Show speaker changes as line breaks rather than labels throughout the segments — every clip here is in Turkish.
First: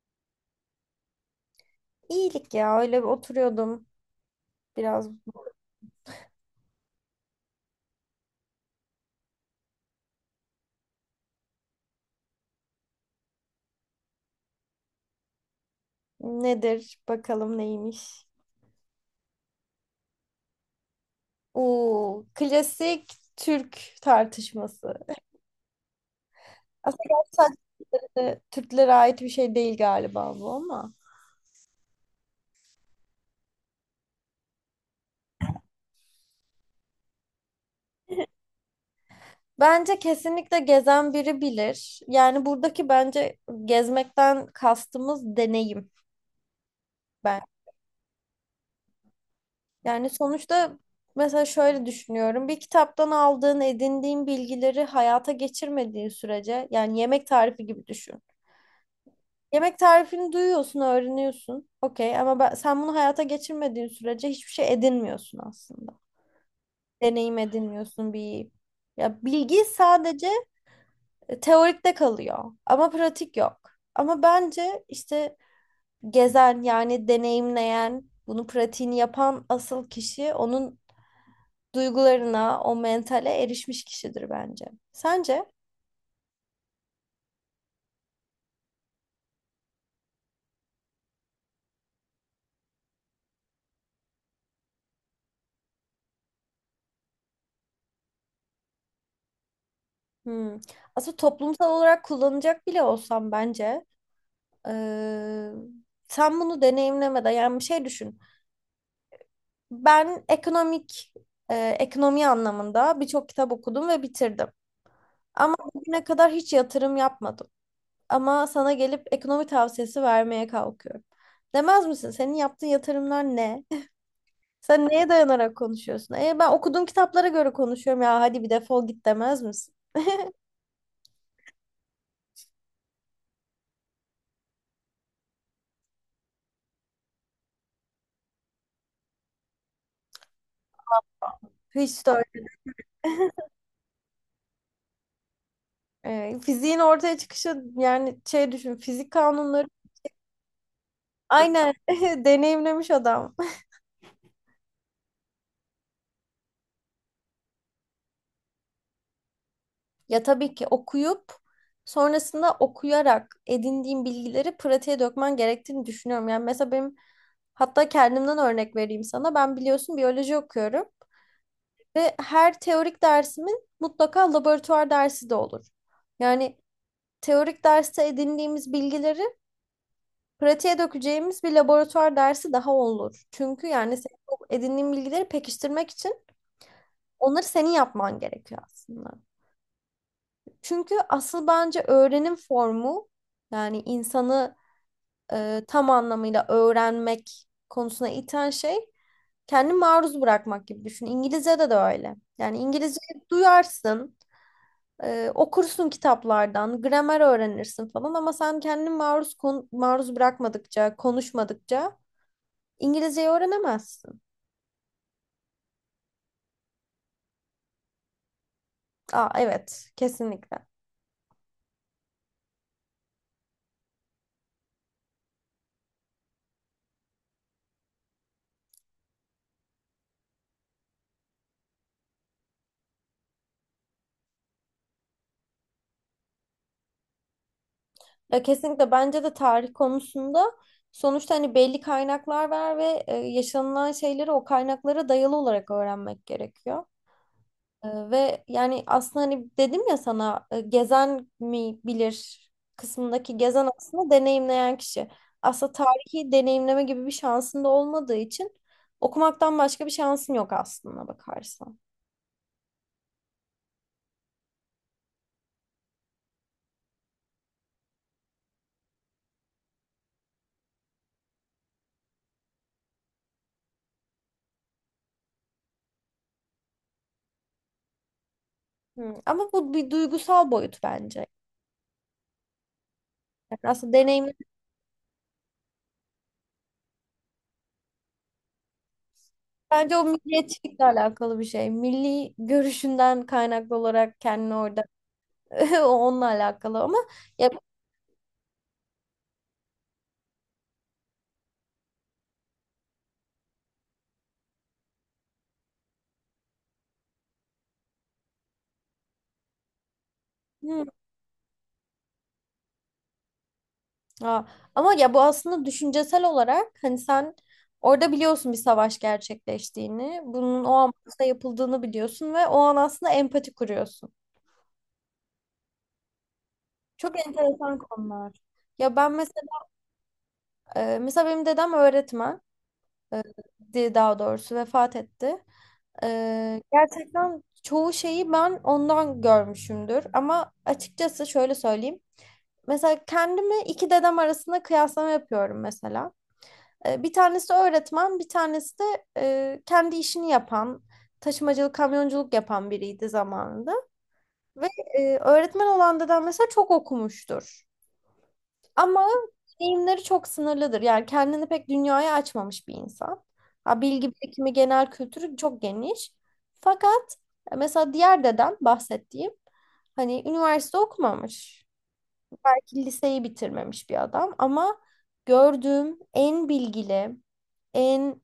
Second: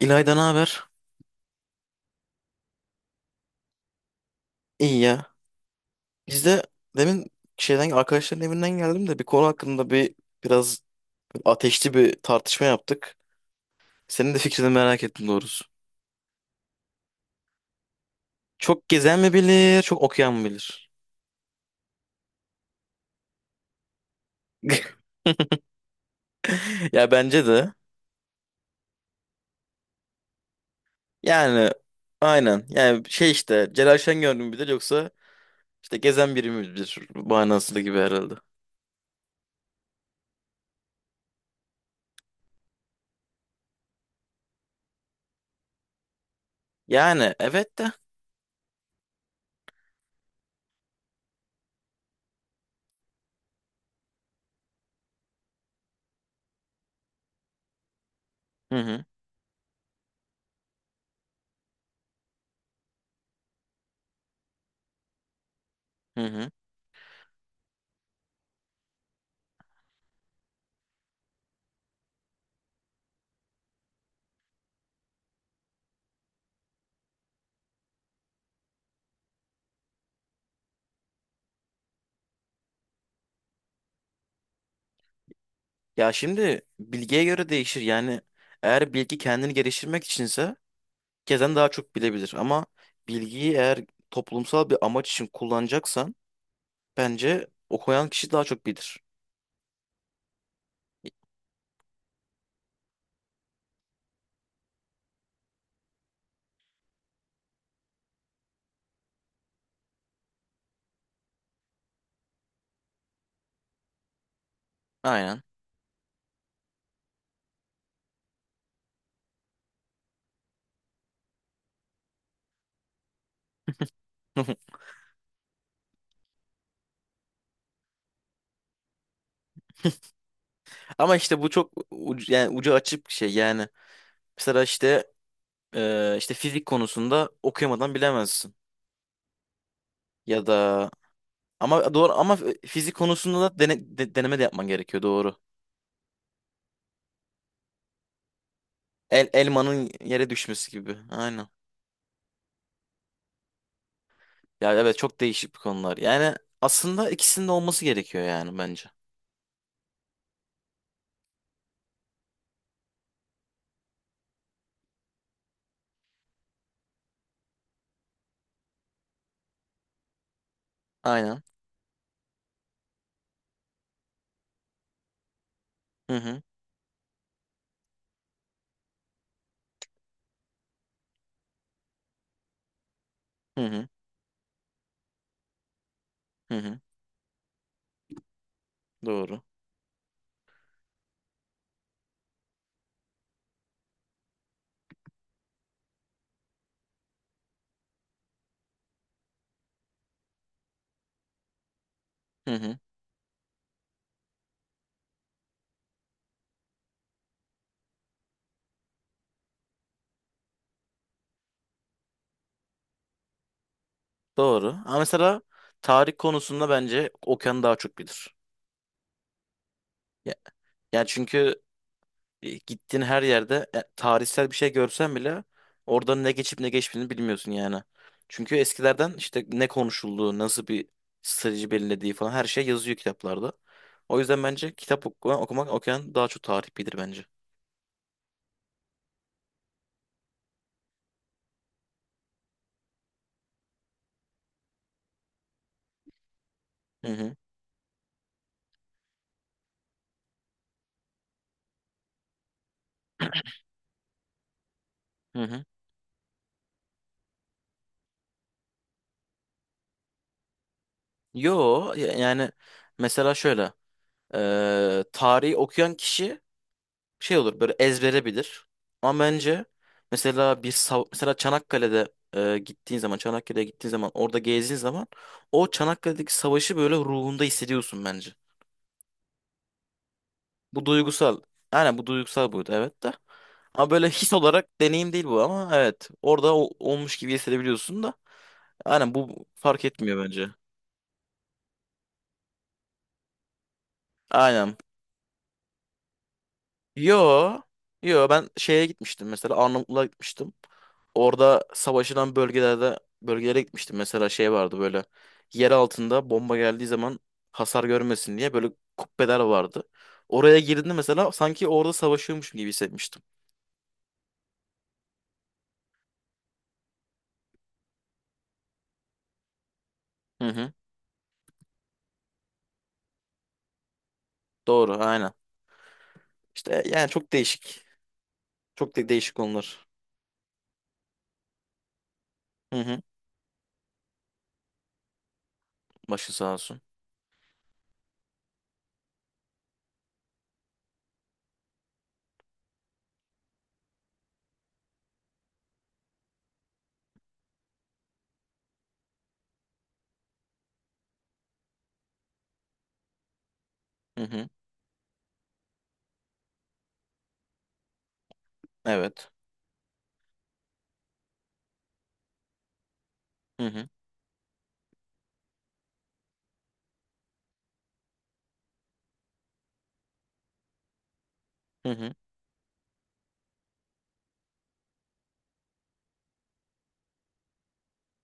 İlayda ne haber?
İyilik ya öyle bir oturuyordum
İyi
biraz.
ya. Biz de demin şeyden arkadaşların evinden geldim de bir konu hakkında biraz ateşli bir tartışma yaptık. Senin de fikrini merak ettim doğrusu.
Nedir bakalım neymiş?
Çok gezen mi bilir, çok okuyan mı bilir?
Oo, klasik Türk tartışması. Aslında
Ya
gerçi
bence de.
sadece de Türklere ait bir şey değil galiba bu ama.
Yani aynen. Yani şey işte Celal Şengör mü bilir yoksa işte gezen biri mi bilir manasında gibi herhalde.
Bence kesinlikle gezen biri bilir. Yani buradaki bence gezmekten kastımız deneyim
Yani
ben.
evet de.
Yani sonuçta mesela şöyle düşünüyorum. Bir kitaptan aldığın, edindiğin bilgileri hayata geçirmediğin sürece yani yemek tarifi gibi düşün.
Hı hı.
Yemek tarifini duyuyorsun, öğreniyorsun. Okey ama sen bunu hayata geçirmediğin sürece hiçbir şey edinmiyorsun aslında.
Hı hı.
Deneyim edinmiyorsun bir ya bilgi sadece teorikte kalıyor ama pratik yok. Ama bence işte gezen yani deneyimleyen, bunu pratiğini yapan asıl kişi onun duygularına, o mentale erişmiş kişidir bence. Sence?
Ya şimdi bilgiye göre değişir. Yani eğer bilgi kendini geliştirmek içinse herkesten daha çok bilebilir. Ama bilgiyi eğer toplumsal bir amaç için kullanacaksan bence okuyan kişi daha çok bilir.
Hmm. Aslında toplumsal olarak kullanacak bile olsam bence, Ee, sen bunu deneyimlemeden yani bir şey düşün. Ben ekonomik, ekonomi anlamında birçok kitap okudum ve bitirdim.
Aynen.
Ama bugüne kadar hiç yatırım yapmadım. Ama sana gelip ekonomi tavsiyesi vermeye kalkıyorum. Demez misin? Senin yaptığın yatırımlar ne? Sen neye dayanarak konuşuyorsun? Ben okuduğum kitaplara göre konuşuyorum ya hadi bir defol git demez misin?
Ama işte yani ucu açık bir şey yani. Mesela işte işte fizik konusunda okuyamadan bilemezsin. Ya da ama
Hiç de
doğru ama
öyle.
fizik konusunda da deneme de yapman gerekiyor doğru.
Fiziğin ortaya çıkışı yani şey düşün fizik kanunları
Elmanın yere düşmesi gibi. Aynen.
aynen deneyimlemiş adam.
Ya evet çok değişik bir konular. Yani aslında ikisinin de olması gerekiyor yani bence.
Ya tabii ki okuyup sonrasında okuyarak edindiğim bilgileri pratiğe dökmen gerektiğini düşünüyorum. Yani mesela benim, hatta kendimden örnek vereyim sana. Ben biliyorsun biyoloji okuyorum
Aynen.
ve her teorik dersimin mutlaka laboratuvar dersi de olur.
Hı hı.
Yani teorik derste edindiğimiz bilgileri pratiğe dökeceğimiz bir laboratuvar dersi daha olur.
Hı
Çünkü
hı.
yani senin o edindiğin bilgileri pekiştirmek için
Hı hı.
onları senin yapman gerekiyor aslında.
Doğru.
Çünkü asıl bence öğrenim formu yani insanı, tam anlamıyla öğrenmek konusuna iten şey kendi maruz bırakmak gibi düşün. İngilizce'de de öyle.
Hı
Yani
hı.
İngilizce duyarsın, okursun kitaplardan, gramer öğrenirsin falan ama sen kendini maruz bırakmadıkça, konuşmadıkça İngilizceyi öğrenemezsin.
Doğru. Ama mesela tarih konusunda bence Okan daha çok bilir.
Aa evet,
Ya,
kesinlikle.
yani çünkü gittiğin her yerde tarihsel bir şey görsen bile orada ne geçip ne geçmediğini bilmiyorsun yani. Çünkü eskilerden işte ne konuşulduğu, nasıl bir strateji belirlediği falan her şey yazıyor kitaplarda. O yüzden bence okumak Okan daha çok tarih bilir bence.
Ya kesinlikle bence de tarih konusunda sonuçta hani belli kaynaklar var ve yaşanılan şeyleri o kaynaklara dayalı olarak öğrenmek gerekiyor.
Hı hı.
Ve yani aslında hani dedim ya sana, gezen mi bilir kısmındaki gezen aslında deneyimleyen kişi.
Hı hı.
Aslında tarihi deneyimleme gibi bir şansın da olmadığı için okumaktan başka bir şansın yok aslında bakarsan.
Yani mesela şöyle tarihi okuyan kişi şey olur böyle ezbere bilir. Ama bence mesela mesela gittiğin zaman Çanakkale'ye gittiğin zaman orada gezdiğin zaman o Çanakkale'deki savaşı böyle ruhunda hissediyorsun bence.
Hı, ama bu bir duygusal boyut
Bu
bence.
duygusal. Aynen bu duygusal buydu evet de.
Yani
Ama
aslında
böyle
deneyim.
his olarak deneyim değil bu ama evet orada olmuş gibi hissedebiliyorsun da. Aynen bu fark
Bence o
etmiyor bence.
milliyetçilikle alakalı bir şey. Milli görüşünden kaynaklı olarak kendini
Aynen.
orada o onunla alakalı ama ya
Yo. Yo ben şeye gitmiştim mesela Arnavutluğa gitmiştim. Orada savaşılan bölgelere gitmiştim. Mesela şey vardı böyle yer altında bomba geldiği zaman hasar görmesin diye böyle kubbeler vardı. Oraya
hmm,
girdiğimde mesela sanki orada savaşıyormuşum gibi hissetmiştim.
ha. Ama ya bu aslında düşüncesel olarak hani sen orada biliyorsun bir savaş gerçekleştiğini,
Hı
bunun
hı.
o amaçla yapıldığını biliyorsun ve o an aslında empati kuruyorsun.
Doğru aynen. İşte yani
Çok
çok
enteresan
değişik.
konular.
Çok
Ya
de
ben
değişik
mesela,
konular.
mesela benim dedem öğretmen,
Hı hı.
e, daha doğrusu vefat etti.
Başı sağ olsun.
Gerçekten çoğu şeyi ben ondan görmüşümdür. Ama açıkçası şöyle söyleyeyim. Mesela kendimi iki dedem arasında kıyaslama yapıyorum mesela. Bir tanesi öğretmen, bir tanesi de, kendi işini yapan, taşımacılık, kamyonculuk yapan biriydi zamanında.
Hı hı.
Ve, öğretmen olan dedem mesela çok okumuştur. Ama
Evet.
deneyimleri çok sınırlıdır. Yani kendini pek dünyaya açmamış bir insan.
Hı
Ha,
hı.
bilgi birikimi, genel kültürü çok geniş. Fakat, mesela diğer dedem bahsettiğim hani üniversite okumamış.
Hı hı.
Belki liseyi bitirmemiş bir adam ama gördüğüm en bilgili, en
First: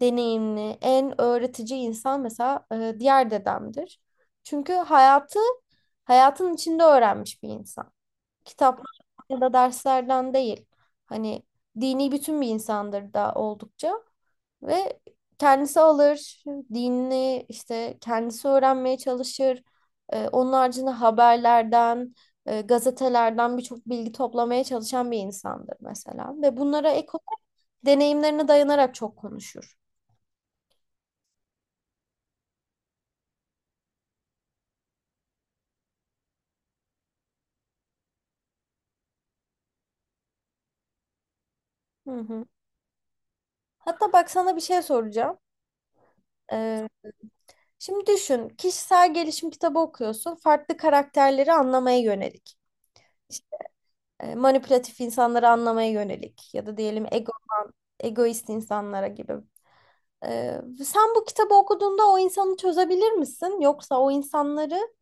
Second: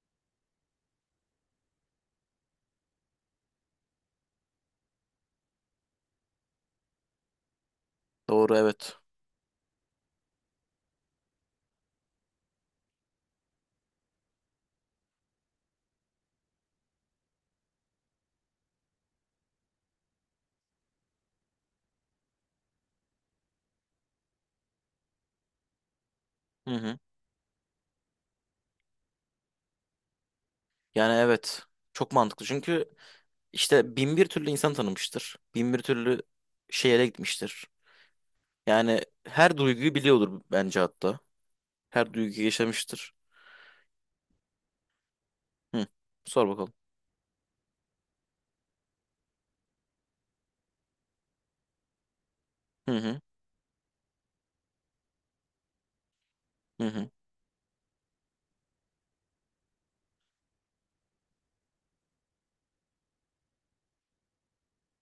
deneyimli, en öğretici insan mesela diğer dedemdir. Çünkü hayatı hayatın içinde öğrenmiş bir insan,
Doğru
kitaplardan
evet.
ya da derslerden değil. Hani dini bütün bir insandır da oldukça ve kendisi alır, dinini işte kendisi öğrenmeye çalışır. Onun haricinde haberlerden, gazetelerden birçok bilgi toplamaya çalışan bir insandır mesela. Ve
Hı
bunlara
hı.
ek deneyimlerine dayanarak çok konuşur.
Yani evet. Çok mantıklı çünkü İşte bin bir türlü insan tanımıştır. Bin bir türlü şehre gitmiştir. Yani her duyguyu biliyordur bence hatta.
Hı
Her duyguyu
hı.
yaşamıştır.
Hatta bak sana bir şey soracağım.
Hı. Sor bakalım.
Ee, Şimdi düşün, kişisel gelişim kitabı okuyorsun. Farklı karakterleri anlamaya yönelik.
Hı hı.
İşte, manipülatif insanları anlamaya yönelik ya da
Hı
diyelim
hı.
ego, egoist insanlara gibi. Sen bu kitabı okuduğunda o insanı çözebilir misin? Yoksa o insanları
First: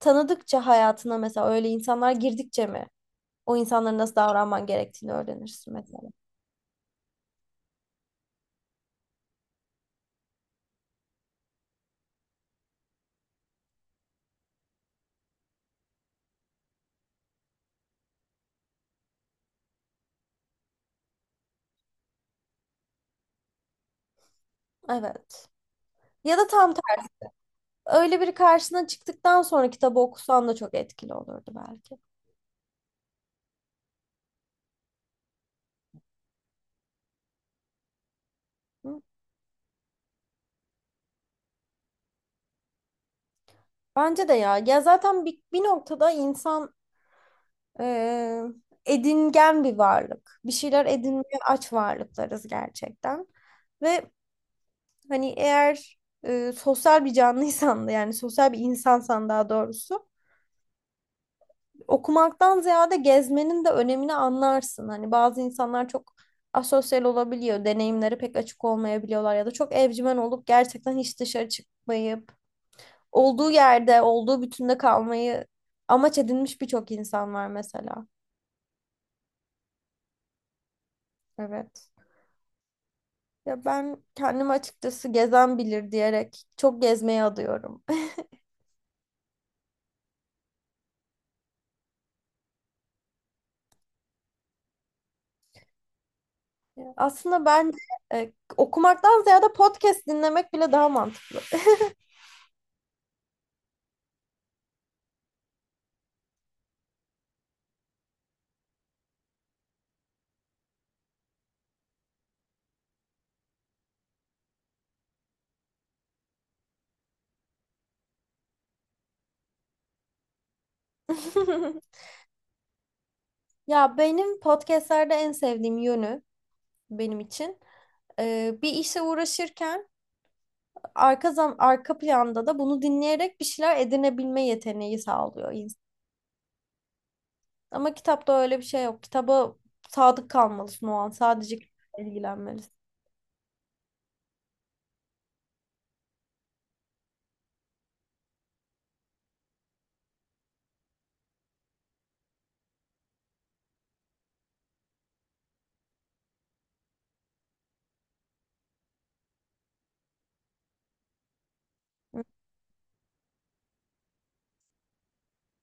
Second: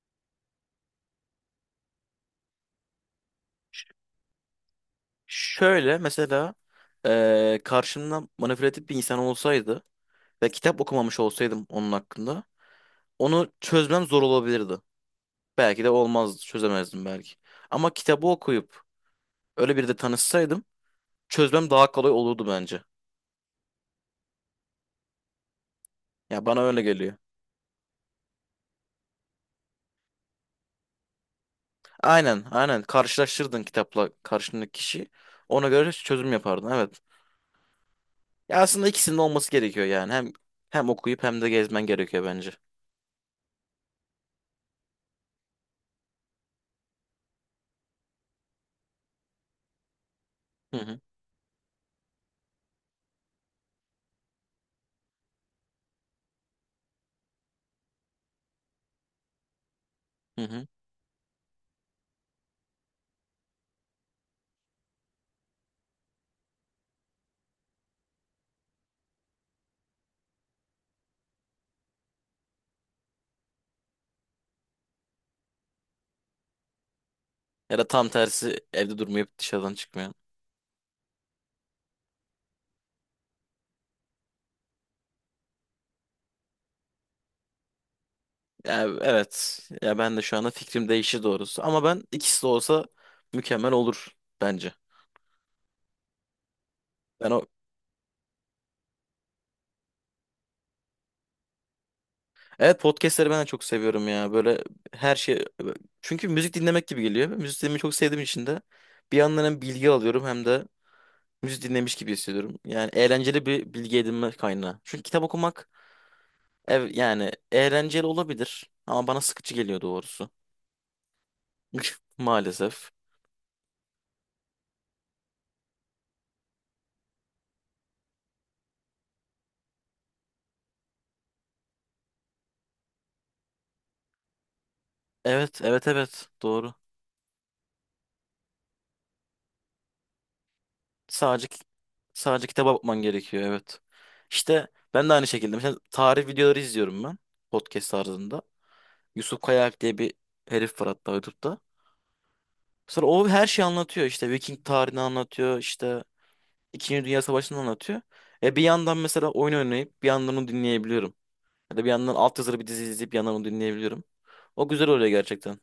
tanıdıkça hayatına mesela öyle insanlar girdikçe mi o insanlara nasıl davranman gerektiğini öğrenirsin
Şöyle
mesela?
mesela karşımda manipülatif bir insan olsaydı ve kitap okumamış olsaydım onun hakkında onu çözmem zor olabilirdi. Belki de olmazdı, çözemezdim belki. Ama kitabı okuyup öyle biri de tanışsaydım çözmem daha kolay olurdu bence.
Evet. Ya
Ya
da
bana
tam
öyle
tersi.
geliyor.
Öyle biri karşına çıktıktan sonra kitabı okusan da çok etkili olurdu belki.
Aynen, aynen. Karşılaştırdın kitapla karşındaki kişi. Ona göre çözüm yapardın. Evet. Ya aslında
Hı?
ikisinin de olması gerekiyor yani. Hem okuyup hem de gezmen gerekiyor bence.
Bence de ya. Ya zaten bir noktada insan, Ee, edingen bir varlık. Bir
Hı
şeyler
hı.
edinmeye aç varlıklarız gerçekten. Ve hani eğer, sosyal bir canlıysan da yani sosyal bir insansan daha doğrusu
Hı hı.
okumaktan ziyade gezmenin de önemini anlarsın. Hani bazı insanlar çok asosyal olabiliyor. Deneyimleri pek açık olmayabiliyorlar ya da çok evcimen olup gerçekten hiç dışarı çıkmayıp olduğu yerde, olduğu bütünde kalmayı amaç edinmiş birçok insan var
Ya da
mesela.
tam tersi evde durmayıp dışarıdan çıkmıyor.
Evet. Ya ben kendim açıkçası gezen bilir diyerek çok gezmeye adıyorum.
Ya evet. Ya ben de şu anda fikrim değişti doğrusu. Ama ben ikisi de olsa mükemmel olur bence. Ben
Aslında
o
ben, okumaktan ziyade podcast dinlemek bile daha mantıklı.
evet, podcastleri ben de çok seviyorum ya. Böyle her şey çünkü müzik dinlemek gibi geliyor. Müzik dinlemeyi çok sevdiğim için de bir yandan hem bilgi alıyorum hem de müzik dinlemiş gibi hissediyorum. Yani eğlenceli bir bilgi edinme kaynağı. Çünkü yani eğlenceli olabilir ama bana sıkıcı geliyor doğrusu. Maalesef.
Ya benim podcastlerde en sevdiğim yönü benim için, bir işe uğraşırken arka planda da bunu dinleyerek bir şeyler edinebilme yeteneği sağlıyor
Evet,
insan.
evet, evet. Doğru.
Ama kitapta öyle bir şey yok. Kitaba sadık kalmalısın o an.
Sadece
Sadece kitapla
sadece
ilgilenmelisin.
kitaba bakman gerekiyor, evet. İşte ben de aynı şekilde mesela tarih videoları izliyorum ben podcast tarzında. Yusuf Kayak diye bir herif var hatta YouTube'da. Sonra o her şeyi anlatıyor. İşte Viking tarihini anlatıyor, işte İkinci Dünya Savaşı'nı anlatıyor. E bir yandan mesela oyun oynayıp bir yandan onu dinleyebiliyorum. Ya da bir yandan altyazılı bir dizi izleyip bir yandan onu dinleyebiliyorum. O güzel oluyor gerçekten.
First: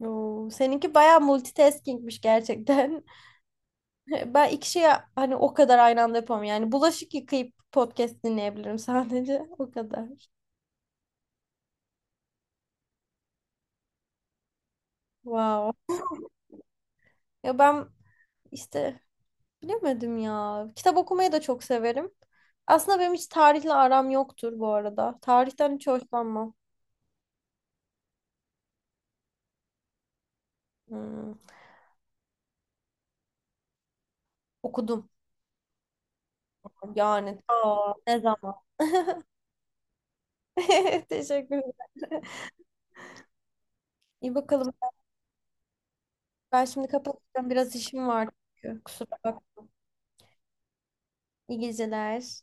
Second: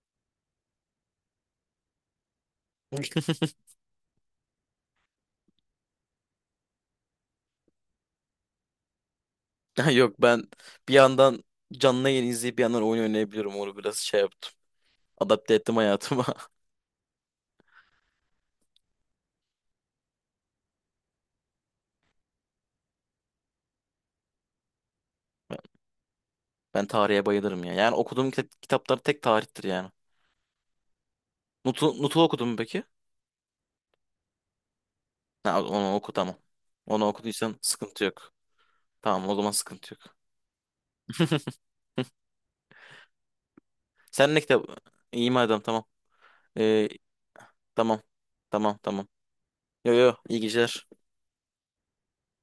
Oo, seninki bayağı multitaskingmiş gerçekten. Ben iki şeyi hani o kadar aynı anda yapamam. Yani bulaşık yıkayıp podcast dinleyebilirim sadece. O
Ya
kadar.
Yok ben bir yandan canlı yayın izleyip bir yandan oyun oynayabiliyorum. Onu biraz şey yaptım. Adapte
Wow.
ettim hayatıma.
Ya ben işte bilemedim ya. Kitap okumayı da çok severim. Aslında benim hiç tarihle aram yoktur bu arada.
Ben
Tarihten hiç hoşlanmam.
ben tarihe bayılırım ya. Yani okuduğum kitaplar tek tarihtir yani.
Hmm.
Nut'u okudun mu peki?
Okudum.
Ha, onu oku tamam. Onu
Yani.
okuduysan
Aa,
sıkıntı
ne
yok.
zaman?
Tamam o zaman sıkıntı yok.
Teşekkür ederim.
Sen
İyi
ne kitap?
bakalım.
İyi madem tamam.
Ben şimdi
Ee,
kapatacağım. Biraz
tamam.
işim var
Tamam
çünkü.
tamam.
Kusura bak.
Yo yo, iyi geceler.
İyi geceler.